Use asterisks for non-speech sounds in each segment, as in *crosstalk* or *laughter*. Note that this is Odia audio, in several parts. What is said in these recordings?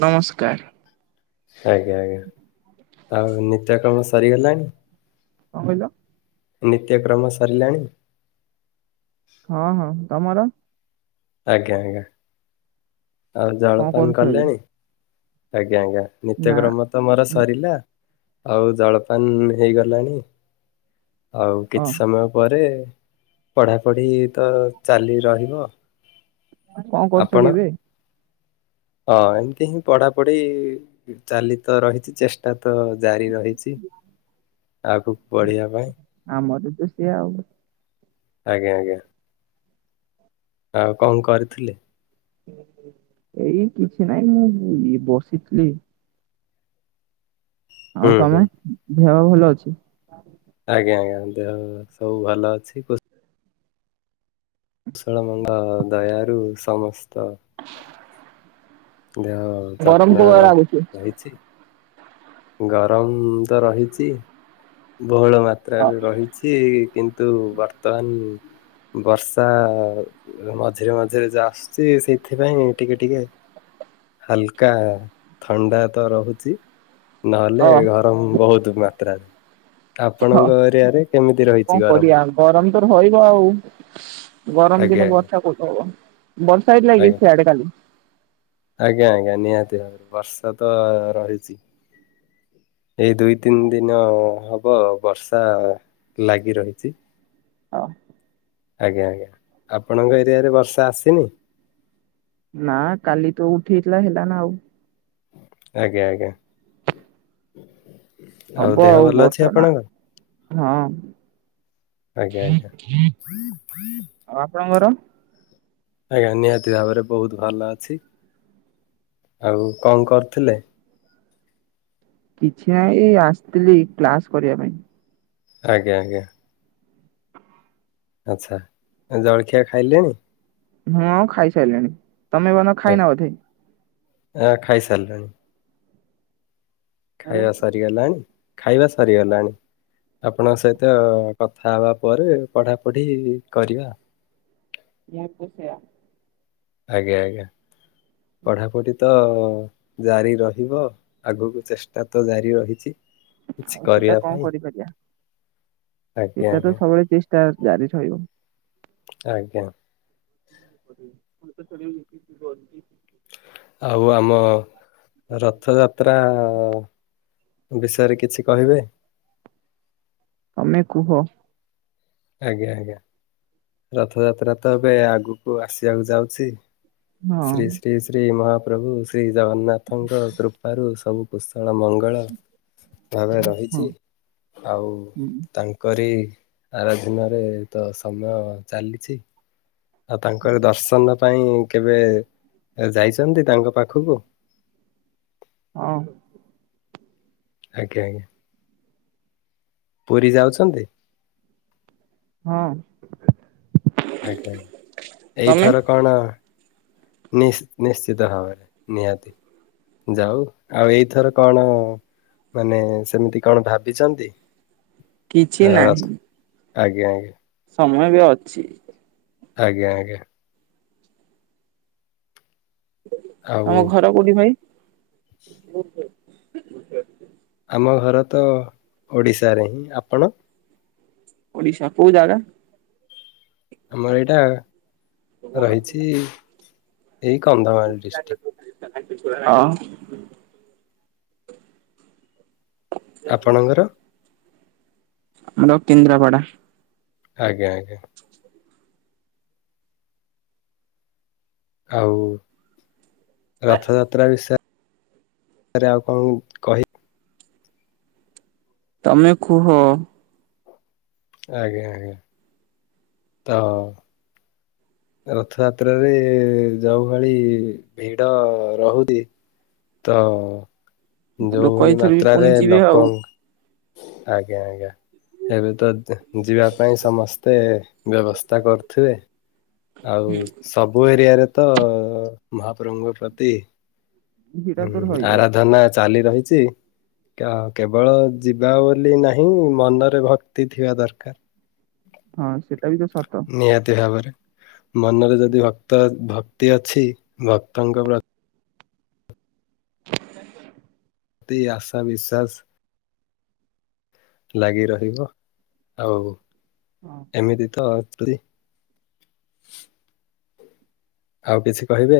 ନମସ୍କାର ଆଜ୍ଞା, ଆଜ୍ଞା, ଆଉ ନିତ୍ୟ କାମ ସରିଗଲାଣି? କଣ କହିଲ? ନିତ୍ୟକ୍ରମ ସରିଲାଣି? ହଁ, ହଁ ତମର ଆଜ୍ଞା, ଆଜ୍ଞା, ଆଉ କଣ ଜଳପାନ କରୁଛ ଏବେ କଲେଣି, ଆଜ୍ଞା, ଆଜ୍ଞା ନା ନିତ୍ୟକ୍ରମ ତ ମୋର ସରିଲା । ଆଉ ଜଳପାନ ହେଇଗଲାଣି, ଆଉ ହଁ କିଛି ସମୟ ପରେ ପଢାପଢି ତ ଚାଲି ରହିବ । କଣ କରୁଛ କି ଏବେ? ହଁ ଏମତି ହିଁ ପଢାପଢି ଚାଲି ତ ରହିଛି, ଚେଷ୍ଟା ତ ଜାରି ରହିଛି ଆଗକୁ ବଢିବା ପାଇଁ ଆମର ତ ସେଆ ଆଉ ଆଜ୍ଞା, ଆଜ୍ଞା । ଆଉ କଣ କରିଥିଲେ? ଏଇ କିଛି ନାଇଁ, ମୁଁ ଇଏ ବସିଥିଲି। ହୁଁ ଆଉ ତମେ ହୁଁ ଦେହ ଭଲ ଅଛି। ଆଜ୍ଞା ଆଜ୍ଞା ଦେହ ସବୁ ଭଲ ଅଛି। କୋ କୁଶଳ ମଙ୍ଗ ଦୟାରୁ ସମସ୍ତ ଦେହ ଗରମ ଯତ୍ନ କୁ ର ଲାଗୁଛି ରହିଛି। ଗରମ ତ ରହିଛି। ବହୁଳ ହଁ ମାତ୍ରାରେ ରହିଛି କିନ୍ତୁ ବର୍ତ୍ତମାନ ବର୍ଷା ଆ ମଝିରେ ମଝିରେ ଯା ଆସୁଛି ସେଇଥିପାଇଁ ଟିକେ ଟିକେ ହାଲକା ଆ ଥଣ୍ଡା ତ ରହୁଛି। ନ ହେଲେ ହଁ ଗରମ ବହୁତ ମାତ୍ରାରେ। ଆପଣଙ୍କ ଏରିଆରେ କେମିତି ରହିଛି ଗରମ। ର ରହିଇବ ଆଉ। ଗରମ ଆଜ୍ଞା ଦିନ ବର୍ଷା କୋଉଠୁ ହବ ବର୍ଷା ହେଇଥିଲାକି ଆଜ୍ଞା ସିଆଡେ କାଲି? ଆଜ୍ଞା ଆଜ୍ଞା ନିହାତି ଭାବରେ ବର୍ଷା ତ ରହିଛି। ଏଇ ଦୁଇ ତିନି ଦିନ ହବ ବର୍ଷା ଲାଗି ରହିଛି। ହଁ। ଆଜ୍ଞା ଆଜ୍ଞା ଆପଣଙ୍କ ଏରିଆରେ ବର୍ଷା ଆସିନି। ନା କାଲି ତ ଉଠେଇଥିଲା ହେଲା ନା ଆଉ। ଆଜ୍ଞା ଆଜ୍ଞା। ହବ ଦେହ ଆଉ ଭଲ ଅଛି ବର୍ଷା ନା ଆପଣଙ୍କ? ହଁ। ଆଜ୍ଞା ଆଜ୍ଞା ଆ ଆପଣଙ୍କର। ଆଜ୍ଞା ନିହାତି ଭାବରେ ବହୁତ ଭଲ ଅଛି। ଆଉ କଣ କରୁଥିଲେ। କିଛି ନାହିଁ ଏ ଆସିଥିଲି କ୍ଲାସ କରିବା ପାଇଁ। ଆଜ୍ଞା ଆଜ୍ଞା। ଆଚ୍ଛା ଜଳଖିଆ ଖାଇଲେନି? ମୁଁ ଖାଇସାରିଲିଣି ତମେ ବନ ଖାଇନା ବୋଧେ। ଆ ଖାଇ ସାରିଲେଣି। ମୁଁ ଖାଇବା ସରିଗଲାଣି ଖାଇବା ସରିଗଲାଣି। ଆପଣଙ୍କ ସହିତ କଥା ହବା ପରେ ପଢାପଢି କରିବା। ଯାହା କୁ ସେଇଆ। ଆଜ୍ଞା ଆଜ୍ଞା ପଢାପଢି ତ ଜାରି ରହିବ ଆଗକୁ ଚେଷ୍ଟା ତ ଜାରି ରହିଛି। କିଛି ଆଉ ସେଟା କରିବା କଣ ପାଇଁ କରିପାରିବା ଆଜ୍ଞା ସେଟା ତ ଆଜ୍ଞା ସବୁବେଳେ ଚେ ଷ୍ଟା ଜାରିରହିବ। ଆଜ୍ଞା। *unintelligible* ଜଲଦି। ଆଉ ଆମ ରଥଯାତ୍ରା ଆ। ବିଷୟରେ କିଛି କହିବେ। ତମେ କୁହ। ଆଜ୍ଞା ଆଜ୍ଞା ରଥଯାତ୍ରା ତ ଏବେ ଆଗକୁ ଆସିବାକୁ ଯାଉଛି। ଶ୍ରୀ ହଁ ଶ୍ରୀ ଶ୍ରୀ ମହାପ୍ରଭୁ ଶ୍ରୀ ଜଗନ୍ନାଥଙ୍କ କୃପାରୁ ସବୁ ପୁସ ଳ ମଙ୍ଗଳ ଭାବେ ରହିଛି ଆଉ ହୁଁ, ତାଙ୍କରି ଆରାଧନାରେ ତ ସମୟ ଚାଲିଛି ଆଉ ତାଙ୍କର ଦର୍ଶନ। ପାଇଁ କେବେ ଯାଇଛନ୍ତି ତାଙ୍କ ପାଖକୁ। ହଁ। ଆଜ୍ଞା ଆଜ୍ଞା ପୁରୀ ଯାଉଛନ୍ତି। ହଁ। ଆଜ୍ଞା ତମେ ଏଇଥର କଣ ନି-ନିଶ୍ଚିତ ଭାବରେ ନିହାତି। ଯାଉ ଆଉ ଏଇଥର କଣ ମାନେ ସେମିତି କଣ ଭାବିଛନ୍ତି? କିଛି ର ନାହିଁ। ଆଜ୍ଞା ଆଜ୍ଞା। ସମୟ ବି ଅଛି। ଆଜ୍ଞା ଆଜ୍ଞା। ଆଉ ତମ ଘର କୋଉଠି ଭାଇ? ଆମ ଘର ତ ଓଡିଶାରେ ହିଁ ଆପଣ? ଓଡିଶା କୋଉ ଜାଗା? ଆମର ଏଇଟା ରହିଛି ଏଇ କନ୍ଧମାଳ ଡିଷ୍ଟ୍ରିକ୍ଟ। ହଁ। ଆପଣଙ୍କର? ଆମର କେଦ୍ରାପଡ଼ା। ଆଜ୍ଞା ଆଜ୍ଞା। ଆଉ ରଥଯାତ୍ରା ବିଷୟ ରେ ଆଉ କଣ କହି ତମେ କୁହ? ଆଜ୍ଞା ଆଜ୍ଞା ତ ରଥଯାତ୍ରାରେ ଯୋଉ ଭଳି ଭିଡ ରହୁଛି। ତ ଲୋକ ଯୋଉଭଳି ଏଇଥର ବି ପୁଣି ମାତ୍ରାରେ ଯିବେ ଲୋକ ଆଉ। ଆଜ୍ଞା ଆଜ୍ଞା। ଏବେ ତ ଯି ଯିବା ପାଇଁ ସମସ୍ତେ ବ୍ୟବସ୍ଥା କରୁଥିବେ। ଆଉ ସବୁ ଏରିଆରେ ତ ମହାପ୍ରଭୁଙ୍କ ପ୍ରତି ଭିଡ ହଁ ତ ରହିବ ଆରାଧନା ଚାଲି ରହିଛି। ଆ କେବଳ ଯିବା ବୋଲି ନାହିଁ ମନରେ ଭକ୍ତି ଥିବା ଦରକାର। ହଁ ସେଟା ବି ତ ସତ। ନିହାତି ଭାବରେ ମନରେ ଯଦି ଭକ୍ତ ଭକ୍ତି ଅଛି ଭକ୍ତଙ୍କ ପ୍ର ତି ଆଶା ବିଶ୍ୱାସ। ଲାଗି ରହିବ ଆଉ ହଁ ଏମିତି ତ ପୁରୀ ଆଉ କିଛି କହିବେ?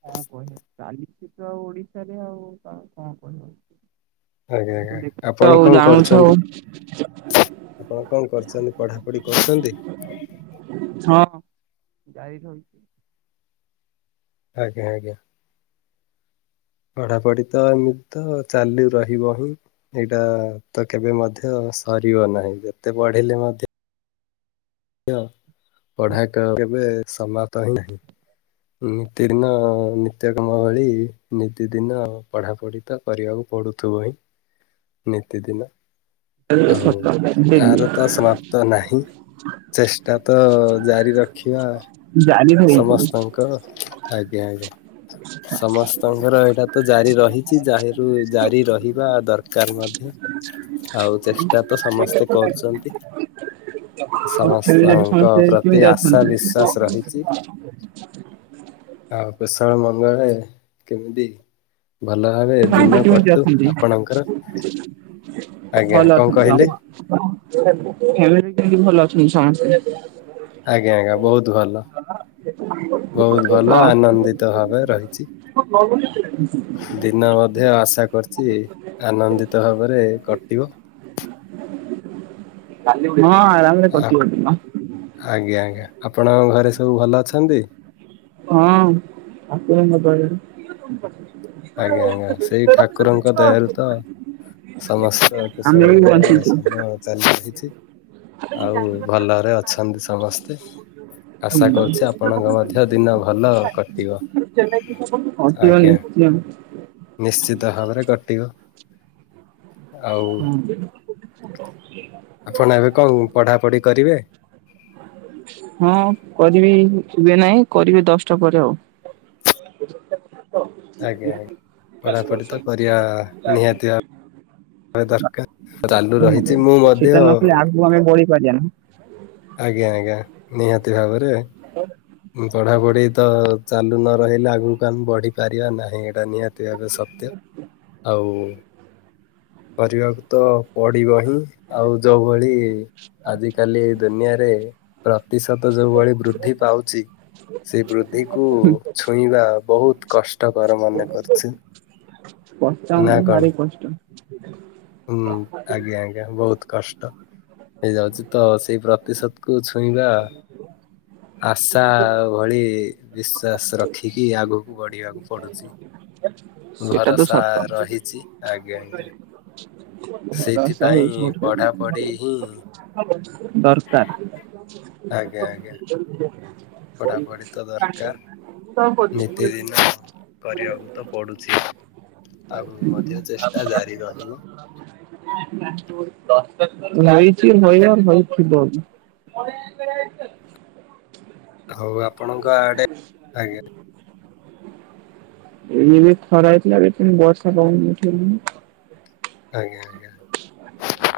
କଣ କହିବ ଚାଲିଛି ତ ଆଉ ଓଡିଶାରେ ଆଉ କଣ କହିବ? ଆଜ୍ଞା ଆଉ ଆଜ୍ଞା ତୁ ଆପଣ ଦେଖୁଛ ଆଉ କଣ ଜାଣୁଛ କରୁଛନ୍ତି? ଆଉ। ଆପଣ କଣ କରୁଛନ୍ତି ପଢାପଢି କରୁଛନ୍ତି? ହଁ ଜାର ରହିଛି। ଆଜ୍ଞା ଆଜ୍ଞା। ପଢାପଢି ତ ଏମିତି ତ ଚାଲି ରହିବ ହିଁ। ଏଇଟା ତ କେବେ ମଧ୍ୟ ସରିବ ନାହିଁ ଯେତେ ପଢିଲେ ମଧ୍ୟ ମଧ୍ୟ ପଢା କେବେ ସ ସମାତ ହିଁ ନାହିଁ। ନିତିଦିନ ନିତ୍ୟ କାମ ଭଳି ନିତି ଦିନ ପଢାପଢି ତ କରିବାକୁ ପଡୁ ଥିବ ହିଁ ନିତିଦିନ। ଆଉ ଏହାର ତ ସମାପ୍ତ ନାହିଁ। ଚେଷ୍ଟା ତ ଜାରି ରଖିବା ଜାରି ରହିଛି ସମସ୍ତଙ୍କ ଆଜ୍ଞା ଆଜ୍ଞା ସମସ୍ତଙ୍କର ଏଇଟା ତ ଜାରି ରହିଛି ଜାହିର ଜାରି ରହିବା ଦରକାର ମଧ୍ୟ। ଆଉ ଚେଷ୍ଟା ତ ସମସ୍ତେ କରୁଛନ୍ତି। ଆଉ ଫ୍ୟାମିଲିରେ ସମସ୍ତଙ୍କ ସମସ୍ତେ ପ୍ରତି କେମିତି ଆଶା ଅଛନ୍ତି? ବିଶ୍ଵାସ ରହିଛି। ଆଉ ପେସା ମନରେ କେମିତି? ଭଲ ଭାବେ ଦିନ କେମତି କଟୁ ଅଛନ୍ତି? ଆପଣଙ୍କର ଆଜ୍ଞା ଭଲ କଣ ଅଛନ୍ତି କହିଲେ? ତମ ଫ୍ୟା୍ମିଲ କେମିତି ଭଲ ଅଛନ୍ତି ସମସ୍ତେ? ଆଜ୍ଞା ଆଜ୍ଞା ବହୁତ ଭଲ ବହୁତ ଭଲ ଆନନ୍ଦିତ ଭାବେ ରହିଛି। ହଁ *inaudible* *inaudible* ନା ମଧ୍ୟ ଆଶା କରିଛି ଆନନ୍ଦିତ ଭାବରେ କଟିବ। କାଲି ମିଳିବ ହଁ ଆରାମ ରେ ଆ କିଟିବ ଦିନ। ସେସବୁ ଭଲ ଅଛନ୍ତି। ଉଁ ଆପଣଙ୍କ ଦୟାରୁ। ଆଜ୍ଞା ଆଜ୍ଞା ସେଇ ଠାକୁରଙ୍କ ଦୟାରୁ ତ ସମସ୍ତ ଆମେ କୁଶଳ ବି ମଙ୍ଗଳ ବଞ୍ଚିଛୁ ସମୟ ଚାଲିଛି। ଆଉ ଭଲ ରେ ଅଛନ୍ତି ସମସ୍ତେ। ଆଶା କରୁଛି ଆପଣମାନଙ୍କ ମଧ୍ୟ ଦିନ ଭଲ କଟିବ। ଆଜ୍ଞା *inaudible* ନିଶ୍ଚିତ ଭାବରେ କଟିବ। ଆଉ ଉଁ। ଆପଣ ଏବେ କଣ ପଢାପଢି କରିବେ। ହଁ କରିବି ହୁଏ ନାହିଁ କରିବି ଦଶଟା ପରେ ଆଉ। ଆଜ୍ଞା ଆଜ୍ଞା ପଢାପଢି ତ କରିବା ନିହାତି ଆବ ଭାବେ ଦରକାର ରାନୁ ରହିଛି ମୁଁ ମଧ୍ୟ ସେଟା ନକଲେ *unintelligible* ଆଜ୍ଞା ଆଜ୍ଞା ନିହାତି ଭାବରେ *unintelligible* ପଢାପଢି ତ ଚାଲୁ ନ ରହିଲେ ଆଗକୁ ଆମେ ବଢି ପାରିବା ନାହିଁ ଏଇଟା ନିହାତି ଏହା ତ ସତ୍ୟ ଆଉ କରିବାକୁ ତ ପଡ଼ିବ ହିଁ। ଆଉ ଯୋଉଭଳି ଆଜିିକାଲି ଦୁନିଆରେ ପ୍ର ତିଶତ ଯୋଉଭଳି ବୃଦ୍ଧି ପାଉ ସେଇ ବୃଦ୍ଧିକୁୁ ଛୁଇଁବା ବହୁତ କଷ୍ଟକର ମନେ କରୁଛି। *inaudible* ପଞ୍ଚମ ନା ଟା କଣ? ଭାରି କଷ୍ଟ। ହୁଁ ଆଜ୍ଞା ଆଜ୍ଞା ବହୁତ କଷ୍ଟ। ଏଇ *inaudible* ସେଇ ପ୍ରତିଶତ କୁ ଛୁଇଁବା ଆଶା ଭଳି ବିଶ୍ୱାସ ରଖିକି ଆଗକୁ ବଢ଼ିବାକୁ ପଡ଼ୁଛି। ସେଇଟା ତ ସତ। ଆଜ୍ଞା ଆଜ୍ଞା। ସେଇଥିପାଇଁ ପଢାପଢି ହିଁ *unintelligible* ଦରକାର। ଆଜ୍ଞା ଆଜ୍ଞା ପଢାପଢି ତ ଦରକାର *unintelligible* ନିତିଦିନ କରିବାକୁ ତ ପଡୁଛି। ଆଗକୁ ମଧ୍ୟ ଚେଷ୍ଟା ଜାରିରହିବ। *inaudible* ହୋଇଛି ହୋଇବ ହୋଇଥିବ ବି। *inaudible* ଆଉଁ ଆପଣଙ୍କ ଆଡେ ଆଜ୍ଞା। ଏଇନେ ଖରା ହେଇଥିଲା ଏବେ ପୁଣି ବର୍ଷା ପବନ ଉଠେଇଲାଣି। ଆଜ୍ଞା ଆଜ୍ଞା।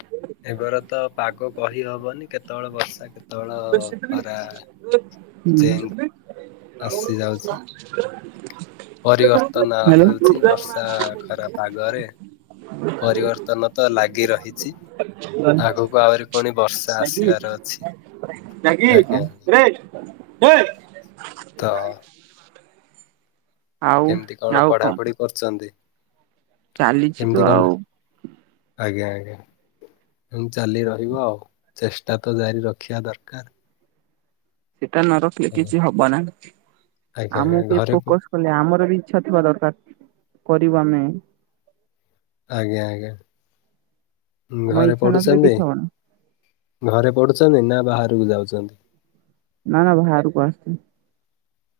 ମେଘର ତ ପାଗ କହି ହବନି କେତେବେଳେ ବର୍ଷା କେତେ *inaudible* ଚେଞ୍ଜ ଆସି ଯାଉଛି *inaudible* ପରିବର୍ତ୍ତନ ହ୍ୟାଲୋ ହଉଛି ବର୍ଷା ଖରା ପାଗରେ। ପରିବର୍ତ୍ତନ ତ ଲାଗି ରହିଛି। ଆଗକୁ ଆହୁରି ପୁଣି ବର୍ଷା ଆସିବାର ଅଛି। ଆଜ୍ଞା ଆଜ୍ଞା। ତ *inaudible* ଆଉ କେମିତି କଣ ପଢାପଢି କରୁଛନ୍ତି। ଚାଲିଛି କେମିତି ତ କଣ ଆଉ। ଆଜ୍ଞା ଆଜ୍ଞା। ଚାଲି ରହିବ ଆଉ ଚେଷ୍ଟା ତ ଜାରି ରଖିବା ଦରକାର। ସେଟା ନ ରଖିଲେ ଆଜ୍ଞା କିଛି ହବ ନା ଆଜ୍ଞା ଆମକୁ ଆଜ୍ଞା। କିଏ ଘରେ ପ- ଫୋକସ କଲେ ଆମର ବି। ଇଚ୍ଛା ଥିବା ଦରକାର କରିବୁ ଆମେ। ଆଜ୍ଞା ଆଜ୍ଞା ଆମ ଘରେ ଇଚ୍ଛା ନଥିଲେ ପଢୁଛନ୍ତି। କିଛି ହବନା ଘରେ ପଢୁଛନ୍ତି ନା ବାହାରକୁ ଯାଉଛନ୍ତି। ନା ନା ବାହାରକୁ ଆସୁଛି।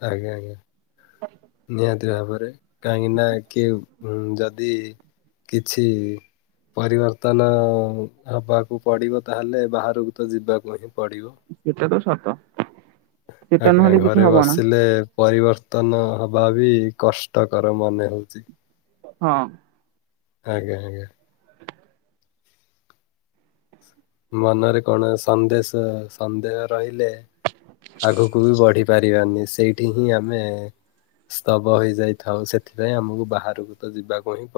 ଆଜ୍ଞା ଆଜ୍ଞା ନିହାତି ଭାବରେ କାହିଁକି ନା କିଏ। ହୁଁ ଯଦି କିଛି। ପରିବର୍ତ୍ତନ ହବାକୁ ପଡିବ ତାହେଲେ ବାହାରକୁ ତ ଯିବାକୁ ହିଁ। ପଡିବ। ଏଟା ତ ସତ। ସେଟା ଆଜ୍ଞା ନହେଲେ ଘରେ କିଛି ହବ ନା ବସିିଲେ ପରି ବର୍ତ୍ତନ ହବା ବି କଷ୍ଟକର ମନେ ହଉଛି। ହଁ। ଆଜ୍ଞା ଆଜ୍ଞା। ମନରେ କଣ ସନ୍ଦେଶ ସନ୍ଦେହ ରହିଲେ ଆଗକୁ ବି ବଢି ପାରିବାନି ସେଇଠି ହିଁ ଆମେ। ସ୍ତବ ହେଇଯାଇଥାଉ ସେଥିପାଇଁ ଆମକୁ ବାହାରକୁ ତ ଯିବାକୁ ହିଁ ପ